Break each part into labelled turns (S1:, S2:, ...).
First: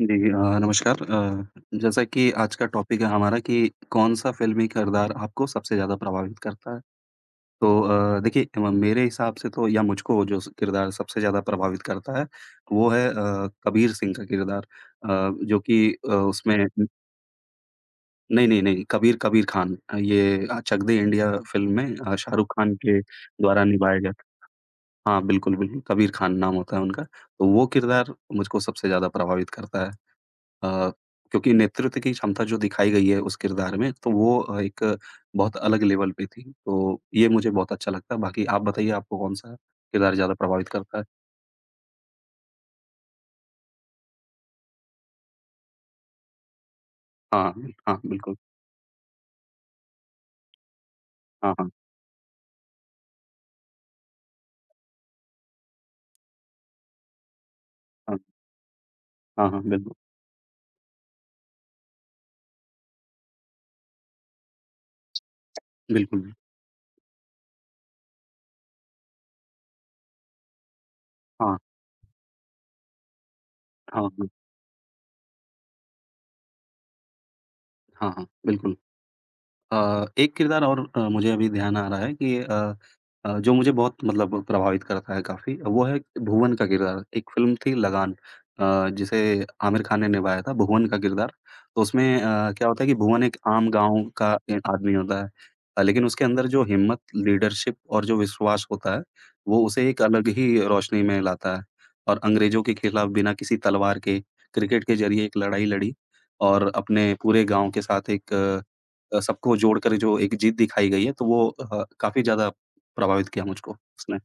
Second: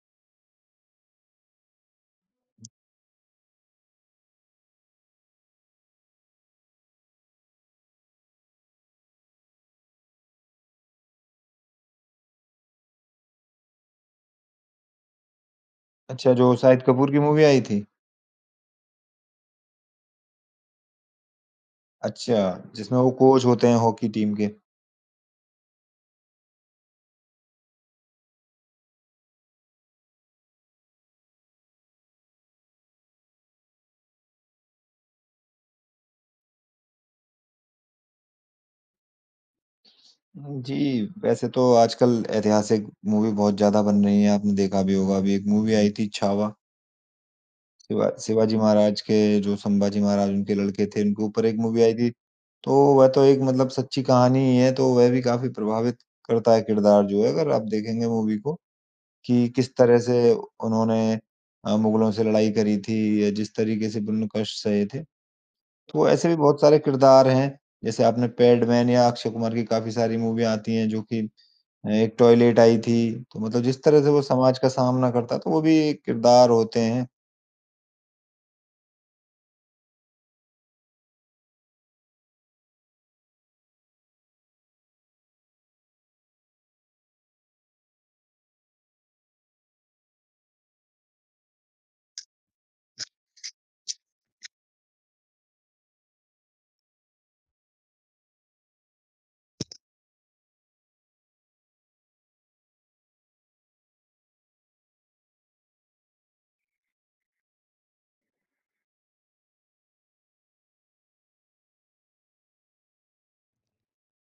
S1: जी नमस्कार। जैसा कि आज का टॉपिक है हमारा कि कौन-सा फ़िल्मी किरदार आपको सबसे ज़्यादा प्रभावित करता है? तो देखिए म मेरे हिसाब से तो या मुझको जो स किरदार सबसे ज़्यादा प्रभावित करता है, वो है कबीर सिंह का किरदार जो कि
S2: अच्छा, जो
S1: उसमें
S2: शाहिद
S1: न
S2: कपूर की मूवी आई थी?
S1: नहीं, नहीं, नहीं, कबीर कबीर खान ये चक दे इंडिया फ़िल्म में
S2: अच्छा,
S1: शाहरुख खान
S2: जिसमें
S1: के
S2: वो कोच
S1: द्वारा
S2: होते हैं
S1: निभाया
S2: हॉकी
S1: गया था।
S2: टीम के।
S1: हाँ, बिल्कुल, बिल्कुल, कबीर खान नाम होता है उनका। तो वो किरदार मुझको सबसे ज़्यादा प्रभावित करता है। अ, क्योंकि नेतृत्व की क्षमता जो दिखाई गई है उस किरदार में, तो वो एक बहुत अलग लेवल पे थी। तो ये मुझे बहुत अच्छा लगता है। बाकी आप बताइए आपको कौन-सा किरदार ज़्यादा प्रभावित
S2: जी,
S1: करता है?
S2: वैसे तो आजकल ऐतिहासिक मूवी बहुत ज़्यादा बन रही हैं, आपने देखा भी होगा। अभी एक मूवी आई थी छावा,
S1: हाँ, हाँ, बिल्कुल।
S2: शिवाजी महाराज के जो संभाजी महाराज उनके लड़के थे, उनके ऊपर
S1: हाँ,
S2: एक
S1: हाँ,
S2: मूवी आई थी। तो वह तो एक मतलब सच्ची कहानी ही है, तो वह भी काफ़ी प्रभावित करता है किरदार जो है, अगर आप देखेंगे
S1: हाँ,
S2: मूवी को कि
S1: हाँ, हाँ,
S2: किस
S1: बिल्कुल,
S2: तरह से उन्होंने मुगलों से लड़ाई करी थी या जिस तरीके से उन्होंने कष्ट सहे थे। तो ऐसे
S1: बिल्कुल।
S2: भी बहुत सारे किरदार हैं, जैसे आपने पैडमैन या अक्षय कुमार की काफ़ी सारी मूवियाँ आती हैं जो कि
S1: हाँ,
S2: एक टॉयलेट आई थी, तो मतलब जिस तरह
S1: हाँ,
S2: से वो
S1: हाँ,
S2: समाज का सामना करता है, तो वो भी एक किरदार होते हैं।
S1: हाँ, हाँ, बिल्कुल। एक किरदार और मुझे अभी ध्यान आ रहा है कि जो मुझे बहुत मतलब प्रभावित करता है काफ़ी, वो है भुवन का किरदार। एक फ़िल्म थी लगान, जिसे आमिर खान ने निभाया था, भुवन का किरदार। तो उसमें क्या होता है कि भुवन एक आम गाँव का ए आदमी होता है, लेकिन उसके अंदर जो हिम्मत, लीडरशिप और जो विश्वास होता है, वो उसे एक अलग ही रोशनी में लाता है। और अंग्रेज़ों के खिलाफ़ बिना किसी तलवार के, क्रिकेट के ज़रिए एक लड़ाई लड़ी और अपने पूरे गाँव के साथ एक सबको जोड़कर जो एक जीत दिखाई गई है, तो वो काफ़ी ज़्यादा प्रभावित किया मुझको उसने।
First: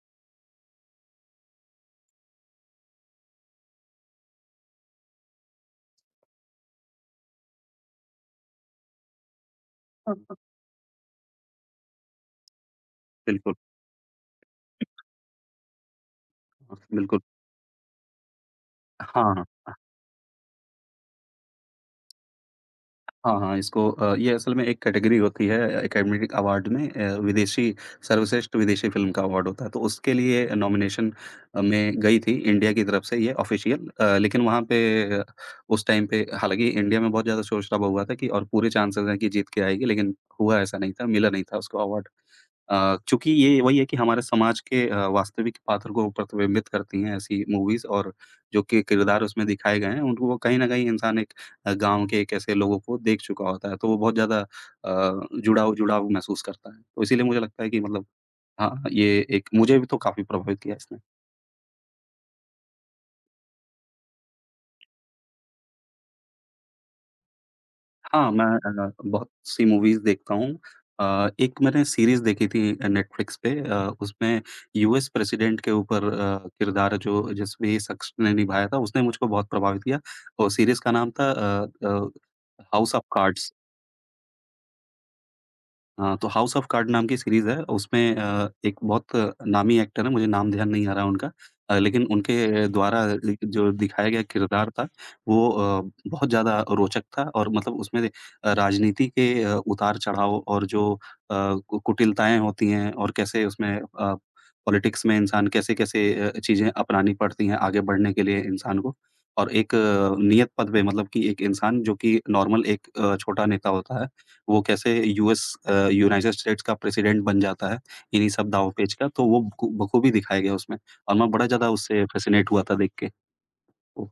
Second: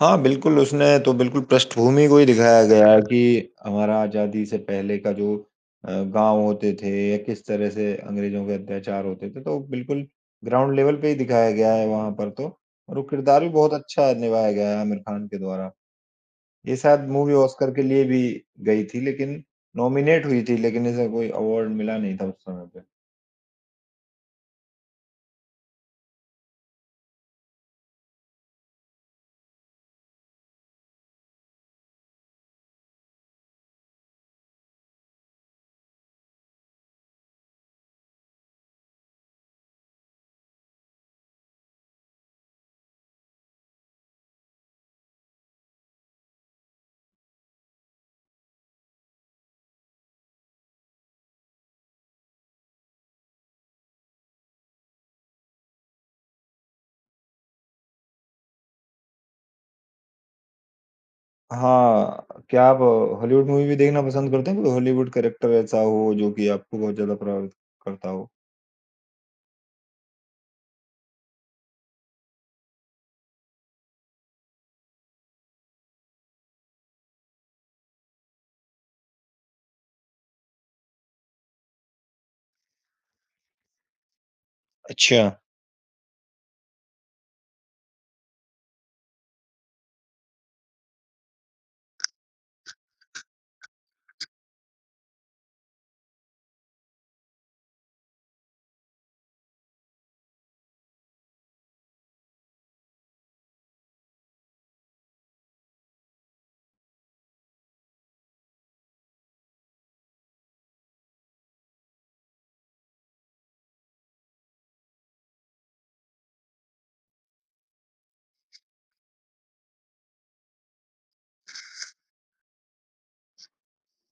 S2: हाँ, बिल्कुल उसने तो बिल्कुल पृष्ठभूमि को ही दिखाया गया है कि हमारा आज़ादी से पहले का जो गाँव होते थे या किस तरह से अंग्रेज़ों के अत्याचार होते थे, तो बिल्कुल ग्राउंड लेवल पे ही दिखाया गया है वहाँ पर तो और वो किरदार भी
S1: बिल्कुल,
S2: बहुत अच्छा निभाया गया है आमिर खान के द्वारा। ये शायद
S1: बिल्कुल।
S2: मूवी ऑस्कर के लिए भी गई थी
S1: हाँ,
S2: लेकिन
S1: हाँ।
S2: नॉमिनेट हुई थी लेकिन इसे कोई अवार्ड मिला नहीं था उस समय पे।
S1: हाँ, हाँ, इसको ये असल में एक कैटेगरी होती है एकेडमिक अवार्ड में, विदेशी सर्वश्रेष्ठ विदेशी फ़िल्म का अवार्ड होता है, तो उसके लिए नॉमिनेशन में गई थी इंडिया की तरफ से ये ऑफ़िशियल, लेकिन वहाँ पे अ, उस टाइम पे हालाँकि इंडिया में बहुत ज़्यादा शोर-शराबा हुआ था कि और पूरे चांसेज़ हैं कि जीत के आएगी, लेकिन हुआ ऐसा नहीं था, मिला नहीं था उसको अवार्ड। चूँकि ये वही है कि हमारे समाज के वास्तविक पात्र को प्रतिबिंबित करती हैं ऐसी मूवीज़ और जो कि किरदार उसमें दिखाए गए हैं, उनको कहीं न कहीं इंसान एक गाँव के कैसे लोगों को देख चुका होता है, तो वो बहुत ज़्यादा जुड़ाव जुड़ाव महसूस करता है। तो इसीलिए मुझे लगता है कि मतलब हाँ, ये एक मुझे भी तो काफ़ी प्रभावित किया इसने।
S2: हाँ, क्या आप हॉलीवुड मूवी भी देखना पसंद करते हैं? कोई हॉलीवुड कैरेक्टर ऐसा हो जो कि आपको बहुत ज़्यादा प्रभावित करता हो?
S1: हाँ, मैं बहुत सी मूवीज़ देखता हूँ। एक मैंने सीरीज़ देखी थी नेटफ्लिक्स पे, उसमें यूएस प्रेसिडेंट के ऊपर किरदार जो जिस भी शख्स ने निभाया था, उसने मुझको बहुत प्रभावित किया और सीरीज़ का नाम था हाउस ऑफ कार्ड्स।
S2: अच्छा।
S1: हाँ, तो हाउस ऑफ कार्ड नाम की सीरीज़ है, उसमें एक बहुत नामी एक्टर है, मुझे नाम ध्यान नहीं आ रहा है उनका, लेकिन उनके द्वारा लि जो दिखाया गया किरदार था, वो बहुत ज़्यादा रोचक था और मतलब उसमें राजनीति के उतार-चढ़ाव और जो कु कुटिलताएँ होती हैं और कैसे उसमें पॉलिटिक्स में इंसान कैसे-कैसे चीज़ें अपनानी पड़ती हैं आगे बढ़ने के लिए इंसान को और एक नियत पद पे मतलब कि एक इंसान जो कि नॉर्मल एक छोटा नेता होता है, वो कैसे यूएस, यूनाइटेड स्टेट्स का प्रेसिडेंट बन जाता है, इन्हीं सब दाँव-पेच का, तो वो बखूबी दिखाया गया उसमें और मैं बड़ा ज़्यादा उससे फ़ैसिनेट हुआ था देख के। तो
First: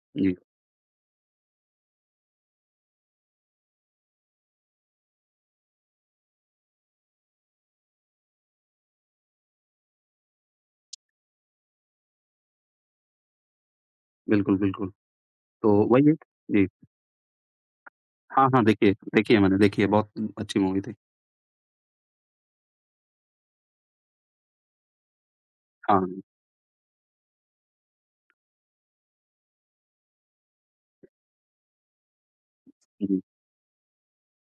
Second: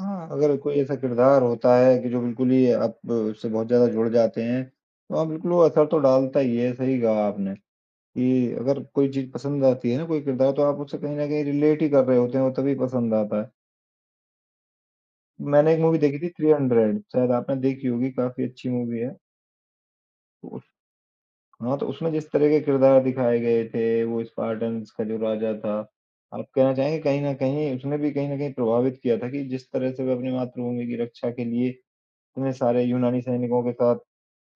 S2: हाँ,
S1: जी,
S2: अगर कोई ऐसा किरदार होता है कि जो बिल्कुल ही आप उससे बहुत ज़्यादा जुड़ जाते हैं, तो हाँ, बिल्कुल वो असर तो डालता ही है, सही कहा आपने कि अगर कोई चीज़ पसंद आती है ना कोई किरदार तो आप उससे कहीं न कहीं रिलेट ही कर रहे होते हैं और तभी पसंद आता है।
S1: बिल्कुल, बिल्कुल। तो
S2: मैंने एक मूवी
S1: वही है
S2: देखी थी
S1: जी।
S2: 300, शायद आपने देखी होगी, काफ़ी
S1: हाँ, हाँ,
S2: अच्छी
S1: देखिए
S2: मूवी है।
S1: देखी है मैंने, देखी है, बहुत अच्छी
S2: उस
S1: मूवी थी।
S2: हाँ, तो उसमें जिस तरह के किरदार दिखाए गए थे, वो स्पार्टन्स का जो राजा था,
S1: हाँ,
S2: आप कहना चाहेंगे कहीं न कहीं उसने भी कहीं न कहीं प्रभावित किया था कि जिस तरह से वह अपनी मातृभूमि की रक्षा के लिए इतने सारे
S1: जी,
S2: यूनानी सैनिकों के साथ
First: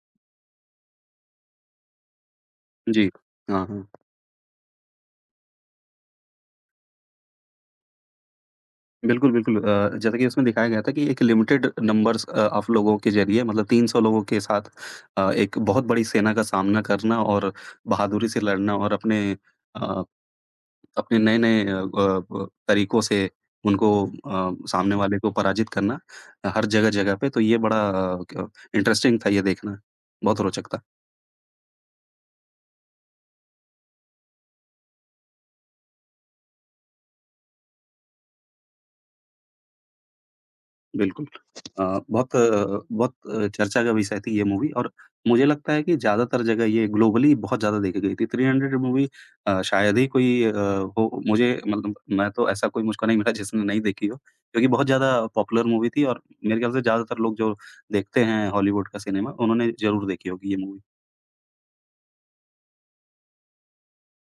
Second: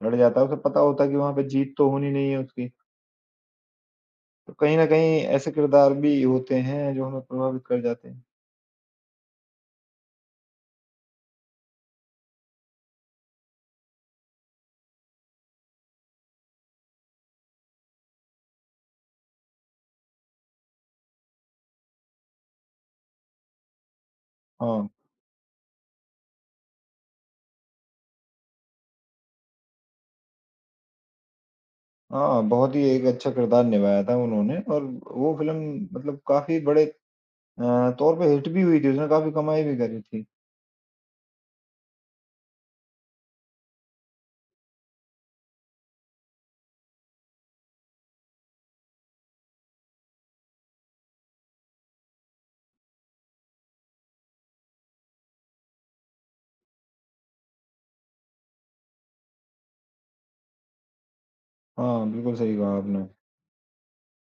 S2: लड़ जाता है, उसे पता होता है कि वहाँ पे जीत तो होनी नहीं है उसकी।
S1: जी। हाँ, हाँ।
S2: तो कहीं न कहीं ऐसे किरदार भी होते हैं जो हमें प्रभावित कर जाते हैं।
S1: बिल्कुल, बिल्कुल, जैसा कि उसमें दिखाया गया था कि एक लिमिटेड नंबर्स ऑफ लोगों के ज़रिए मतलब 300 लोगों के साथ, एक बहुत बड़ी सेना का सामना करना और बहादुरी से लड़ना और अपने अ अपने नए-नए अ, ब तरीकों से उनको
S2: हाँ,
S1: सामने वाले को पराजित करना, हर जगह-जगह पे, तो ये बड़ा अ, क इंटरेस्टिंग था ये देखना। बहुत रोचक था,
S2: हाँ, बहुत ही एक अच्छा किरदार निभाया था उन्होंने और वो फ़िल्म मतलब काफ़ी बड़े तौर पे हिट भी हुई थी, उसने काफ़ी कमाई भी करी थी।
S1: बिल्कुल। बहुत चर्चा का विषय थी ये मूवी और मुझे लगता है कि ज़्यादातर जगह ये ग्लोबली बहुत ज़्यादा देखी गई थी। थ्री हंड्रेड मूवी, शायद ही कोई हो मुझे मतलब मैं तो ऐसा कोई मुझको नहीं मिला जिसने नहीं देखी हो, क्योंकि बहुत ज़्यादा पॉपुलर मूवी थी और मेरे ख्याल से ज़्यादातर लोग जो देखते हैं हॉलीवुड का सिनेमा, उन्होंने ज़रूर देखी होगी ये मूवी।
S2: हाँ, बिल्कुल सही कहा आपने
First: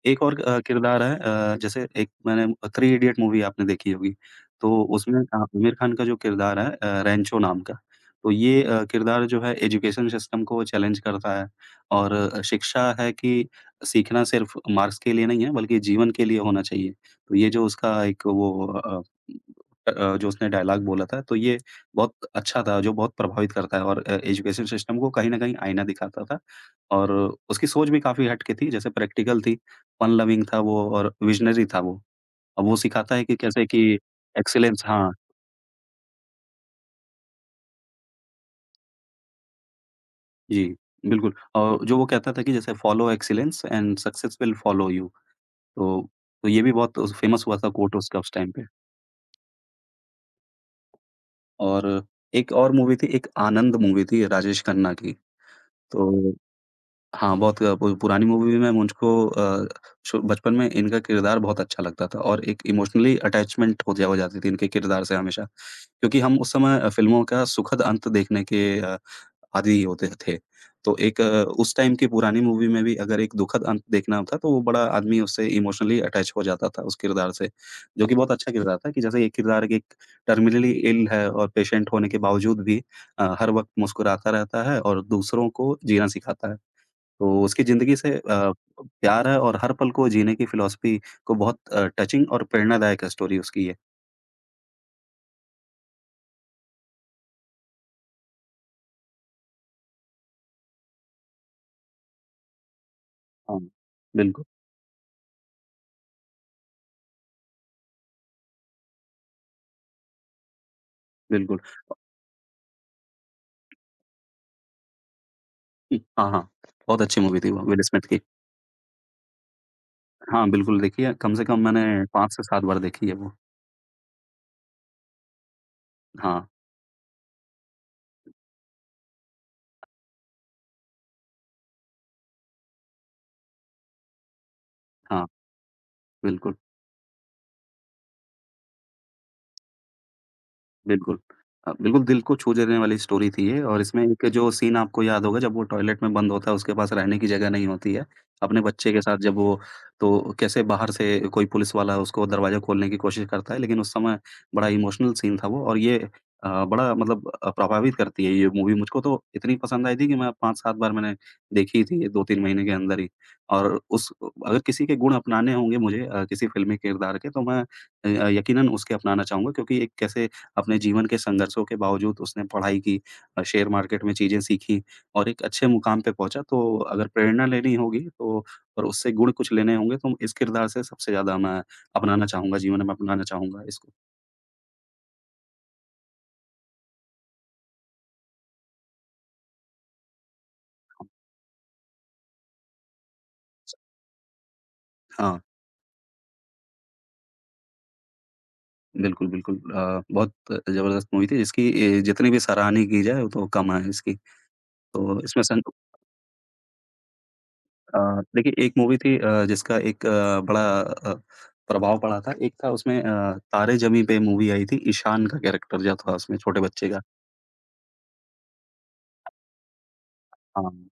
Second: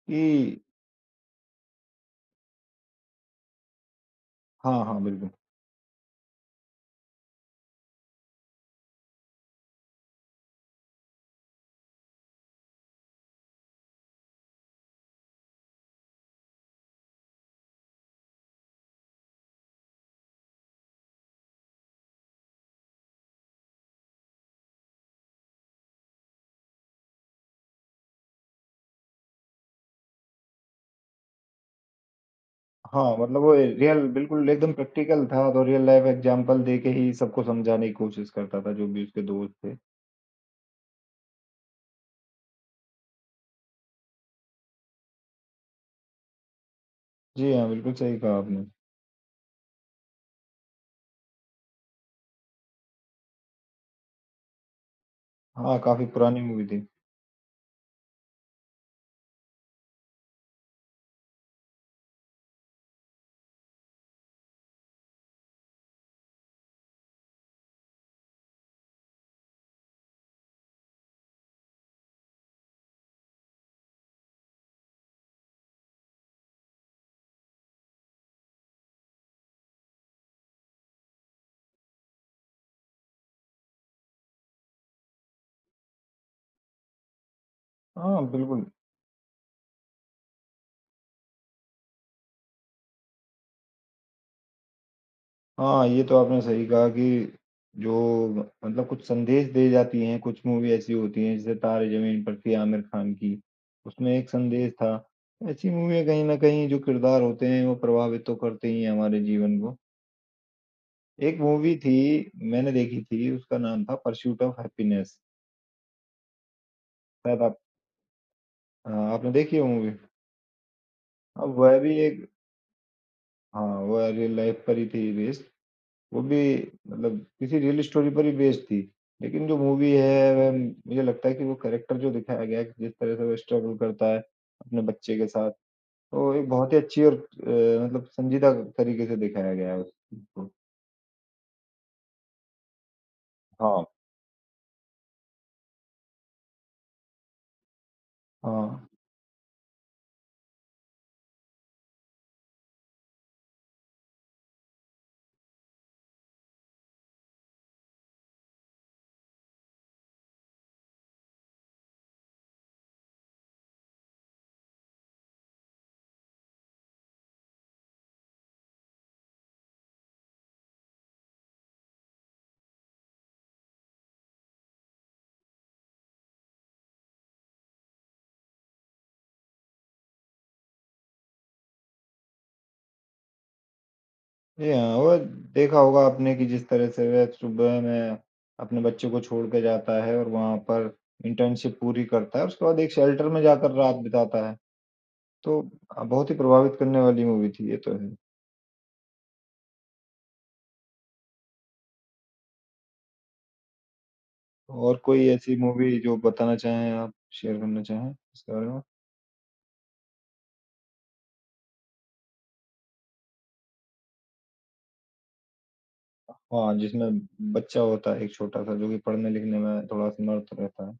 S1: एक और
S2: कि
S1: किरदार है, जैसे एक मैंने थ्री इडियट मूवी आपने देखी होगी, तो
S2: हाँ, हाँ,
S1: उसमें
S2: बिल्कुल।
S1: आमिर खान का जो किरदार है रैंचो नाम का, तो ये किरदार जो है एजुकेशन सिस्टम को चैलेंज करता है और शिक्षा है कि सीखना सिर्फ मार्क्स के लिए नहीं है, बल्कि जीवन के लिए होना चाहिए। तो ये जो उसका एक वो जो उसने डायलॉग बोला था, तो ये बहुत अच्छा था, जो बहुत प्रभावित करता है और एजुकेशन सिस्टम को कहीं न कहीं आईना दिखाता था और उसकी सोच भी काफ़ी हट के थी, जैसे प्रैक्टिकल थी, फन लविंग था वो और विज़नरी था वो। अब वो
S2: हाँ,
S1: सिखाता है कि
S2: मतलब वो
S1: कैसे कि
S2: रियल बिल्कुल एकदम
S1: एक्सीलेंस, हाँ,
S2: प्रैक्टिकल था तो रियल लाइफ़ एग्ज़ाम्पल दे के ही सबको समझाने की कोशिश करता था, जो भी उसके दोस्त थे।
S1: जी, बिल्कुल और जो वो कहता था कि जैसे follow excellence and success will follow you. तो तो ये भी बहुत फेमस
S2: जी
S1: हुआ
S2: हाँ,
S1: था
S2: बिल्कुल
S1: कोट
S2: सही
S1: उसका उस
S2: कहा
S1: टाइम पे।
S2: आपने।
S1: और एक और मूवी थी, एक आनंद मूवी थी राजेश खन्ना की।
S2: हाँ, काफ़ी
S1: तो
S2: पुरानी मूवी थी।
S1: हाँ, बहुत अ, पु पुरानी मूवी में मुझको छो बचपन में इनका किरदार बहुत अच्छा लगता था और एक इमोशनली अटैचमेंट हो जाती थी इनके किरदार से हमेशा। क्योंकि हम उस समय फ़िल्मों का सुखद अंत देखने के आदि होते थे। तो एक उस टाइम की पुरानी मूवी में भी अगर एक दुखद अंत देखना था, तो वो बड़ा आदमी उससे इमोशनली अटैच हो जाता था उस किरदार से, जो कि बहुत अच्छा किरदार था कि जैसे ये किरदार एक टर्मिनली इल है और पेशेंट होने के बावजूद भी हर वक़्त मुस्कुराता रहता है और दूसरों को जीना सिखाता है। तो उसकी ज़िंदगी से
S2: हाँ, बिल्कुल।
S1: प्यार है और हर पल को जीने की फ़िलॉसफ़ी को बहुत टचिंग और प्रेरणादायक स्टोरी उसकी ये।
S2: हाँ, ये तो आपने सही कहा कि जो मतलब कुछ संदेश दे जाती हैं, कुछ मूवी ऐसी होती हैं, जैसे तारे ज़मीन पर थी आमिर खान की,
S1: हाँ,
S2: उसमें एक
S1: बिल्कुल,
S2: संदेश था। ऐसी मूवियाँ कहीं न कहीं जो किरदार होते हैं, वो प्रभावित तो करते ही हैं हमारे जीवन को। एक
S1: बिल्कुल।
S2: मूवी थी, मैंने देखी थी, उसका नाम था परस्यूट ऑफ हैप्पीनेस।
S1: हुँ, हाँ, हाँ। बहुत अच्छी मूवी
S2: शायद
S1: थी
S2: आप
S1: वो विल स्मिथ की।
S2: आपने देखी है वो मूवी?
S1: हाँ, बिल्कुल देखी है, कम से
S2: अब
S1: कम
S2: वह
S1: मैंने
S2: भी एक
S1: 5 से 7 बार देखी है वो।
S2: हाँ, वह रियल लाइफ़ पर ही थी बेस्ड। वो भी
S1: हाँ,
S2: मतलब किसी रियल स्टोरी पर ही बेस्ड थी। लेकिन जो मूवी है वह मुझे लगता है कि वो कैरेक्टर जो दिखाया गया है कि जिस तरह से वो स्ट्रगल करता है अपने बच्चे
S1: हाँ,
S2: के साथ, तो एक
S1: बिल्कुल।
S2: बहुत ही अच्छी और मतलब संजीदा तरीके से दिखाया गया है उसको।
S1: बिल्कुल। बिल्कुल दिल को छू लेने वाली स्टोरी थी ये और
S2: हाँ।
S1: इसमें एक जो सीन आपको याद होगा जब वो टॉयलेट में बंद होता है, उसके पास रहने की जगह नहीं होती है। अपने
S2: हाँ।
S1: बच्चे के साथ जब वो, तो कैसे बाहर से कोई पुलिस वाला उसको दरवाज़ा खोलने की कोशिश करता है, लेकिन उस समय बड़ा इमोशनल सीन था वो और ये बड़ा प्रभावित करती है ये मूवी मुझको तो इतनी पसंद आई थी कि मैं 5-7 बार मैंने देखी थी ये 2-3 महीने के अंदर ही। और उस, अगर किसी के गुण अपनाने होंगे मुझे किसी फ़िल्मी किरदार के तो मैं यकीनन उसके अपनाना चाहूँगा क्योंकि एक कैसे अपने जीवन के संघर्षों के बावजूद उसने पढ़ाई की, शेयर मार्केट में चीज़ें सीखीं और एक अच्छे मुकाम पे पहुँचा। तो अगर प्रेरणा लेनी होगी तो और उससे गुण कुछ लेने होंगे तो इस किरदार से सबसे ज़्यादा मैं अपनाना चाहूँगा, जीवन में अपनाना चाहूँगा इसको।
S2: जी हाँ, और देखा होगा आपने कि जिस तरह से वह सुबह में अपने बच्चों को छोड़ के जाता है और वहाँ पर इंटर्नशिप पूरी करता है, उसके बाद एक शेल्टर में जाकर रात बिताता है।
S1: हाँ,
S2: तो बहुत ही प्रभावित करने वाली मूवी थी, ये तो है।
S1: बिल्कुल, बिल्कुल, बहुत ज़बरदस्त मूवी थी जिसकी ए जितनी भी सराहनीय की जाए वो तो कम है इसकी।
S2: और
S1: तो
S2: कोई
S1: इसमें
S2: ऐसी
S1: सन
S2: मूवी जो बताना चाहें आप, शेयर करना चाहें इसके
S1: देखिए
S2: बारे
S1: एक
S2: में?
S1: मूवी थी जिसका एक बड़ा प्रभाव पड़ा था। एक था उसमें तारे ज़मीं पे मूवी आई थी, ईशान का कैरेक्टर जो था उसमें छोटे
S2: हाँ,
S1: बच्चे का।
S2: जिसमें बच्चा होता है एक छोटा-सा जो कि पढ़ने-लिखने में थोड़ा समर्थ
S1: हाँ,
S2: रहता है।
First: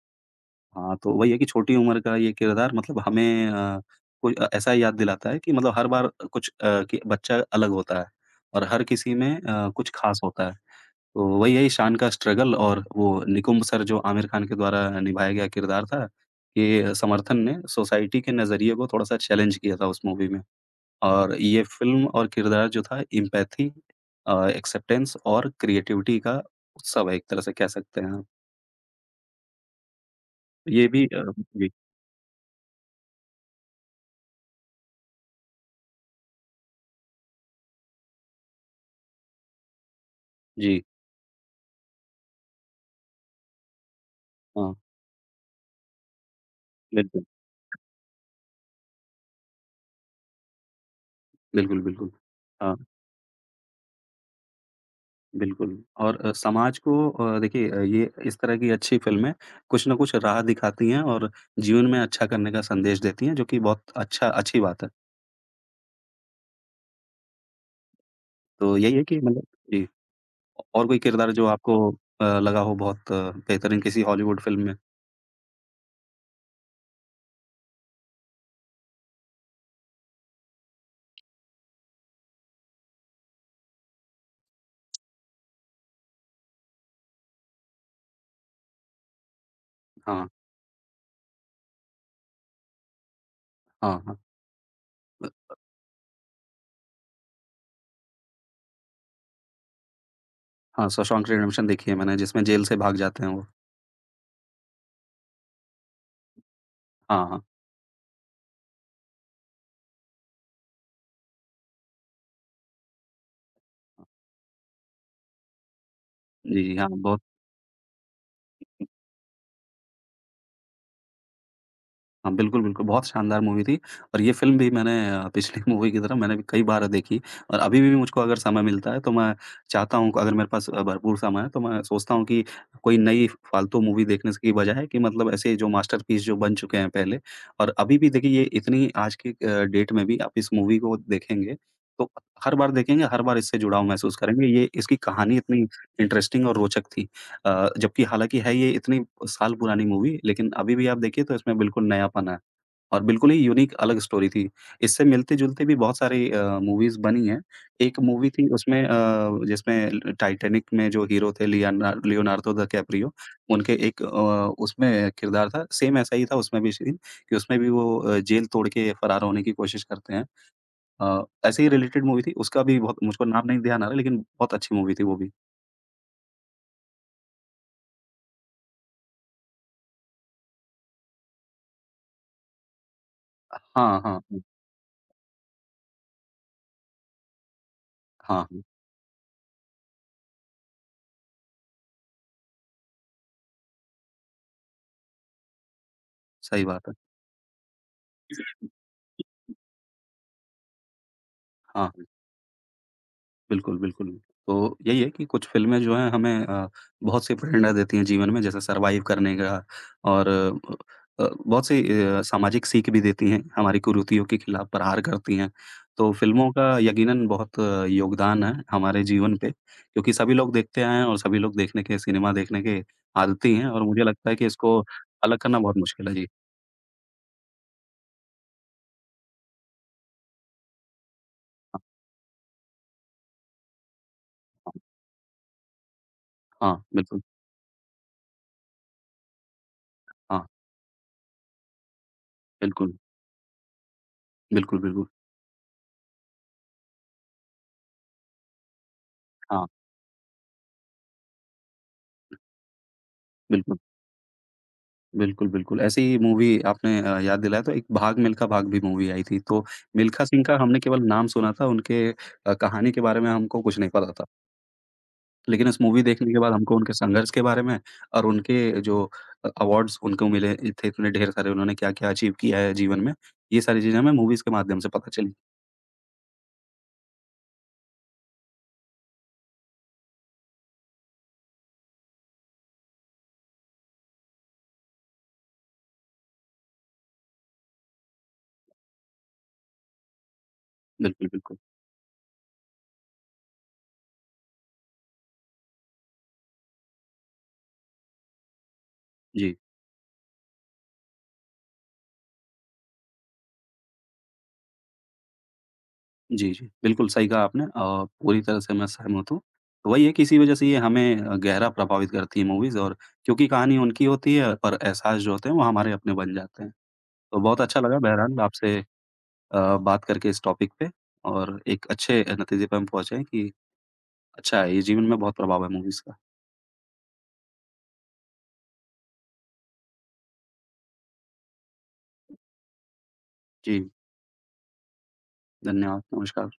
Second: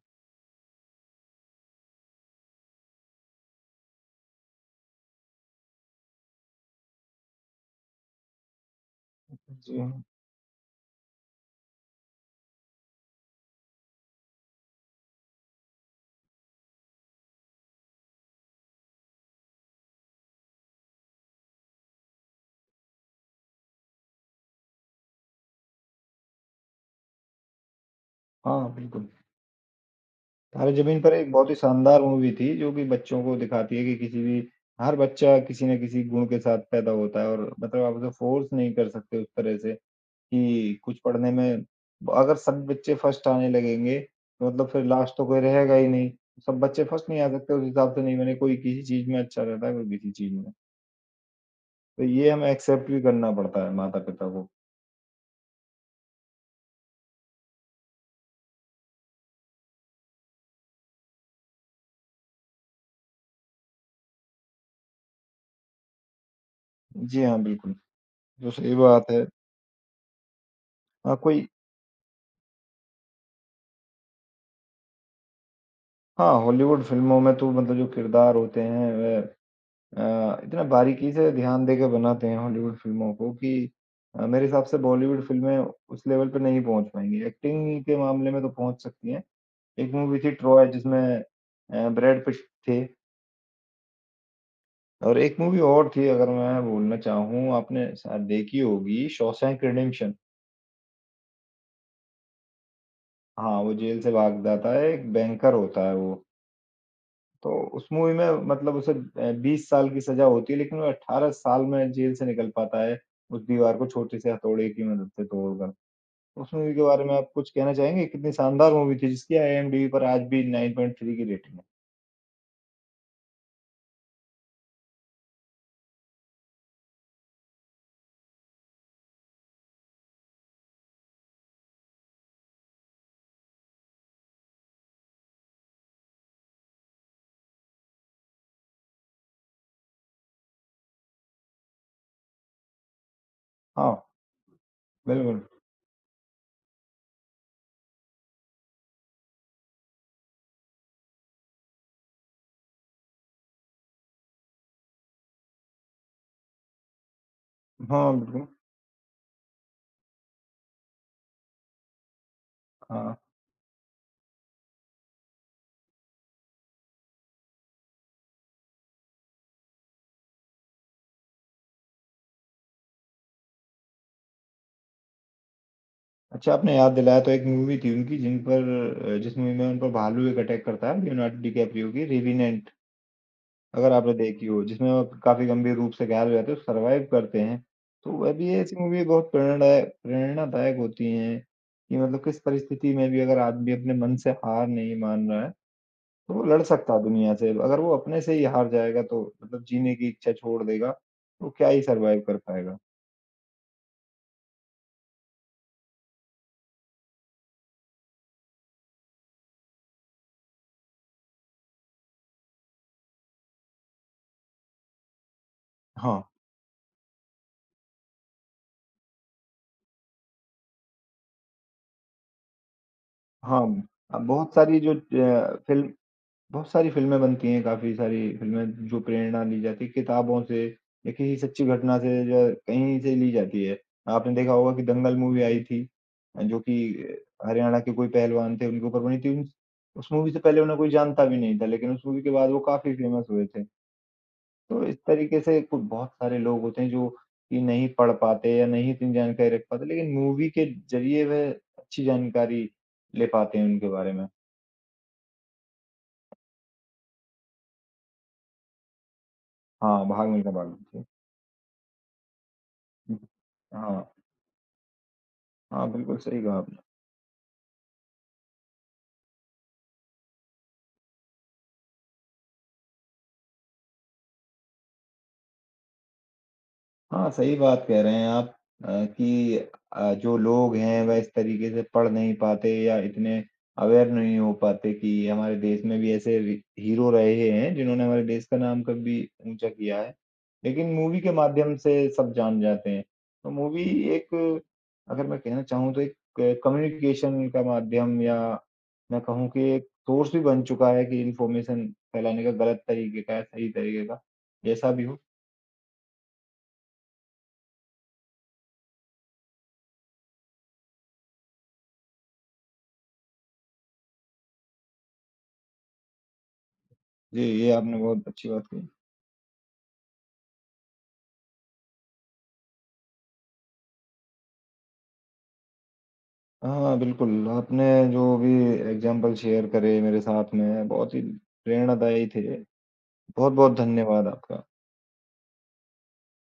S1: हाँ, तो वही है कि छोटी उम्र का ये किरदार मतलब हमें कोई ऐसा याद दिलाता है कि मतलब हर बार कुछ कि बच्चा अलग होता है और हर किसी में
S2: जी
S1: कुछ
S2: हाँ।
S1: ख़ास होता है। तो वही है ईशान का स्ट्रगल और वो निकुम्ब सर जो आमिर खान के द्वारा निभाया गया किरदार था, ये समर्थन ने सोसाइटी के नज़रिए को थोड़ा-सा चैलेंज किया था उस मूवी में। और ये फ़िल्म और किरदार जो था एम्पैथी, एक्सेप्टेंस और क्रिएटिविटी का उत्सव है एक तरह से कह सकते हैं आप।
S2: हाँ, बिल्कुल। तारे
S1: ये
S2: ज़मीन
S1: भी
S2: पर एक बहुत ही
S1: जी,
S2: शानदार मूवी थी जो कि बच्चों को दिखाती है कि किसी भी हर बच्चा किसी न किसी गुण के साथ पैदा होता है और मतलब आप उसे फ़ोर्स नहीं कर सकते उस तरह से कि
S1: जी,
S2: कुछ पढ़ने में अगर सब बच्चे फर्स्ट आने लगेंगे, तो मतलब
S1: हाँ,
S2: फिर लास्ट तो कोई रहेगा ही नहीं। सब बच्चे फर्स्ट नहीं
S1: बिल्कुल,
S2: आ सकते, उस हिसाब से नहीं बने, कोई किसी चीज़ में अच्छा रहता है, कोई किसी चीज़ में।
S1: बिल्कुल,
S2: तो
S1: बिल्कुल।
S2: ये हमें
S1: हाँ,
S2: एक्सेप्ट भी करना पड़ता है माता-पिता को।
S1: बिल्कुल और समाज को देखिए ये इस तरह की अच्छी फ़िल्में कुछ ना कुछ राह दिखाती हैं और जीवन में अच्छा करने का संदेश देती हैं, जो कि बहुत अच्छा अच्छी बात है।
S2: जी हाँ, बिल्कुल, जो सही
S1: तो यही है
S2: बात
S1: कि
S2: है।
S1: मतलब जी, और कोई
S2: हाँ,
S1: किरदार
S2: कोई
S1: जो आपको लगा हो बहुत बेहतरीन किसी हॉलीवुड फ़िल्म में?
S2: हाँ, हॉलीवुड फ़िल्मों में तो मतलब जो किरदार होते हैं वह इतना बारीकी से ध्यान देके बनाते हैं हॉलीवुड फ़िल्मों को कि मेरे हिसाब से बॉलीवुड फ़िल्में उस लेवल पे नहीं पहुँच पाएँगी। एक्टिंग के मामले में तो पहुँच सकती हैं। एक मूवी
S1: हाँ,
S2: थी ट्रॉय, जिसमें ब्रैड पिट थे,
S1: हाँ, हाँ।
S2: और एक मूवी और थी, अगर मैं बोलना चाहूँ, आपने शायद देखी होगी शॉशैंक रिडेम्पशन।
S1: हाँ, शॉशैंक रिडेम्पशन देखी है मैंने जिसमें जेल से भाग जाते हैं वो।
S2: हाँ, वो जेल से भागता था, एक बैंकर होता है वो।
S1: हाँ, हाँ।
S2: तो उस मूवी में मतलब उसे 20 साल की सज़ा होती है, लेकिन वो 18 साल में जेल से निकल पाता है, उस दीवार को छोटे-से हथौड़े की मदद से तोड़कर। उस
S1: जी,
S2: मूवी
S1: जी,
S2: के
S1: हाँ,
S2: बारे में
S1: बहुत,
S2: आप कुछ कहना चाहेंगे? कितनी शानदार मूवी थी, जिसकी आईएमडीबी पर आज भी 9.3 की रेटिंग है।
S1: हाँ, बिल्कुल, बिल्कुल, बहुत शानदार मूवी थी और ये फ़िल्म भी मैंने पिछली मूवी की तरह मैंने भी कई बार देखी और अभी भी मुझको अगर समय मिलता है तो मैं चाहता हूँ अगर मेरे पास भरपूर समय है तो मैं सोचता हूँ कि कोई नई फालतू मूवी देखने की बजाय कि मतलब ऐसे जो मास्टरपीस जो बन चुके हैं पहले और अभी भी देखिए ये इतनी आज की डेट में भी आप इस मूवी को देखेंगे तो हर बार देखेंगे, हर बार इससे जुड़ाव
S2: हाँ,
S1: महसूस करेंगे। ये इसकी कहानी
S2: बिल्कुल।
S1: इतनी इंटरेस्टिंग और रोचक थी। जबकि हालाँकि है ये इतनी साल पुरानी मूवी, लेकिन अभी भी आप देखिए तो इसमें बिल्कुल नयापन है और बिल्कुल ही यूनिक अलग स्टोरी थी। इससे मिलते-जुलते भी बहुत सारी मूवीज़ बनी हैं। एक
S2: हाँ,
S1: मूवी
S2: बिल्कुल।
S1: थी उसमें जिसमें ल टाइटैनिक में जो हीरो थे लियाना लियोनार्डो डिकैप्रियो,
S2: हाँ।
S1: उनके एक उसमें किरदार था, सेम ऐसा ही था उसमें भी सीन कि उसमें भी वो जेल तोड़ के फरार होने की कोशिश करते हैं। ऐसे ही रिलेटेड मूवी थी, उसका भी बहुत मुझको नाम नहीं ध्यान आ रहा है लेकिन बहुत अच्छी मूवी थी वो भी।
S2: अच्छा, आपने याद दिलाया तो एक मूवी थी उनकी जिस मूवी में उन पर भालू एक अटैक करता है, लियोनार्डो डिकैप्रियो की रेवेनेंट। अगर
S1: हाँ,
S2: आपने
S1: हाँ, हुँ।
S2: देखी हो, जिसमें वो काफ़ी गंभीर रूप से घायल हो जाते हैं, सर्वाइव करते हैं, तो वह
S1: हाँ,
S2: भी
S1: हुँ।
S2: ऐसी मूवी बहुत प्रेरणादायक होती हैं कि मतलब किस परिस्थिति में भी अगर आदमी अपने मन से हार नहीं मान रहा है, तो वो लड़
S1: सही बात
S2: सकता
S1: है।
S2: है दुनिया से। अगर वो अपने से ही हार जाएगा तो मतलब जीने की इच्छा छोड़ देगा, तो क्या ही
S1: हाँ,
S2: सर्वाइव कर पाएगा।
S1: बिल्कुल, बिल्कुल। तो यही है कि कुछ फ़िल्में जो हैं हमें बहुत सी प्रेरणा देती हैं जीवन में जैसे सरवाइव करने का और बहुत सी सामाजिक सीख भी देती हैं, हमारी कुरीतियों के खिलाफ प्रहार करती हैं। तो
S2: हाँ,
S1: फ़िल्मों का यकीनन बहुत योगदान है हमारे जीवन पे क्योंकि सभी लोग देखते आए हैं और सभी लोग देखने के सिनेमा देखने के आदती
S2: हाँ,
S1: हैं और मुझे
S2: अब
S1: लगता है कि
S2: बहुत सारी
S1: इसको
S2: जो
S1: अलग करना
S2: ज
S1: बहुत
S2: फ़िल्म
S1: मुश्किल है। जी।
S2: बहुत सारी फ़िल्में बनती हैं, काफ़ी सारी फ़िल्में जो प्रेरणा ली जाती है किताबों से या किसी सच्ची
S1: हाँ,
S2: घटना से या कहीं से ली जाती है। आपने देखा होगा कि दंगल मूवी आई थी जो
S1: हाँ,
S2: कि
S1: हाँ, बिल्कुल।
S2: हरियाणा के कोई पहलवान थे, उनके ऊपर बनी थी। उन उस मूवी से
S1: हाँ,
S2: पहले उन्हें कोई जानता भी नहीं था, लेकिन उस मूवी के बाद वो काफ़ी
S1: बिल्कुल।
S2: फ़ेमस हुए थे।
S1: बिल्कुल,
S2: तो इस
S1: बिल्कुल।
S2: तरीके से कु बहुत सारे लोग होते हैं जो कि नहीं पढ़ पाते या नहीं इतनी जानकारी रख
S1: हाँ,
S2: पाते, लेकिन मूवी के ज़रिए वह अच्छी जानकारी ले पाते हैं
S1: बिल्कुल।
S2: उनके बारे में।
S1: बिल्कुल, बिल्कुल। ऐसी ही मूवी आपने याद दिलाया तो एक भाग मिल्खा भाग भी मूवी आई थी। तो
S2: हाँ,
S1: मिल्खा
S2: भाग
S1: सिंह
S2: मिल्खा
S1: का
S2: भाग
S1: हमने केवल
S2: जी।
S1: नाम सुना था, उनके कहानी के बारे में हमको कुछ नहीं पता
S2: हाँ।
S1: था। लेकिन इस
S2: हाँ,
S1: मूवी
S2: बिल्कुल
S1: देखने के
S2: सही
S1: बाद
S2: कहा आपने।
S1: हमको उनके संघर्ष के बारे में और उनके जो अवार्ड्स उनको मिले थे इतने ढेर सारे, उन्होंने क्या-क्या अचीव किया है जीवन में, ये सारी चीज़ें हमें मूवीज़ के माध्यम से पता चली।
S2: हाँ, सही बात कह रहे हैं आप अ, कि जो लोग हैं वह इस तरीके से पढ़ नहीं पाते या इतने अवेयर नहीं हो पाते कि हमारे देश में भी ऐसे वी हीरो रहे हैं जिन्होंने हमारे देश का नाम कभी ऊँचा किया है। लेकिन मूवी
S1: बिल्कुल,
S2: के
S1: बिल्कुल।
S2: माध्यम से सब जान जाते हैं। तो मूवी एक, अगर मैं कहना चाहूँ तो एक कम्युनिकेशन का माध्यम, या मैं कहूँ
S1: जी।
S2: कि एक सोर्स भी बन चुका है कि इन्फॉर्मेशन फैलाने का गलत तरीके का या सही तरीके का, जैसा भी हो।
S1: जी, जी। बिल्कुल सही कहा आपने, पूरी तरह से मैं सहमत हूँ। तो वही है कि इसी वज़ह से ये हमें गहरा प्रभावित करती है मूवीज़ और क्योंकि कहानी उनकी होती है पर एहसास जो होते हैं वो हमारे अपने बन जाते हैं। तो
S2: जी,
S1: बहुत
S2: ये
S1: अच्छा
S2: आपने
S1: लगा
S2: बहुत
S1: बहरहाल
S2: अच्छी बात
S1: आपसे
S2: कही।
S1: बात करके इस टॉपिक पे और एक अच्छे नतीजे पे हम पहुँचे हैं कि अच्छा है ये जीवन में बहुत प्रभाव है मूवीज़ का।
S2: हाँ, बिल्कुल, आपने जो भी एग्ज़ाम्पल शेयर करे मेरे साथ में बहुत ही प्रेरणादायी थे। बहुत-बहुत
S1: जी,
S2: धन्यवाद आपका।
S1: धन्यवाद, नमस्कार।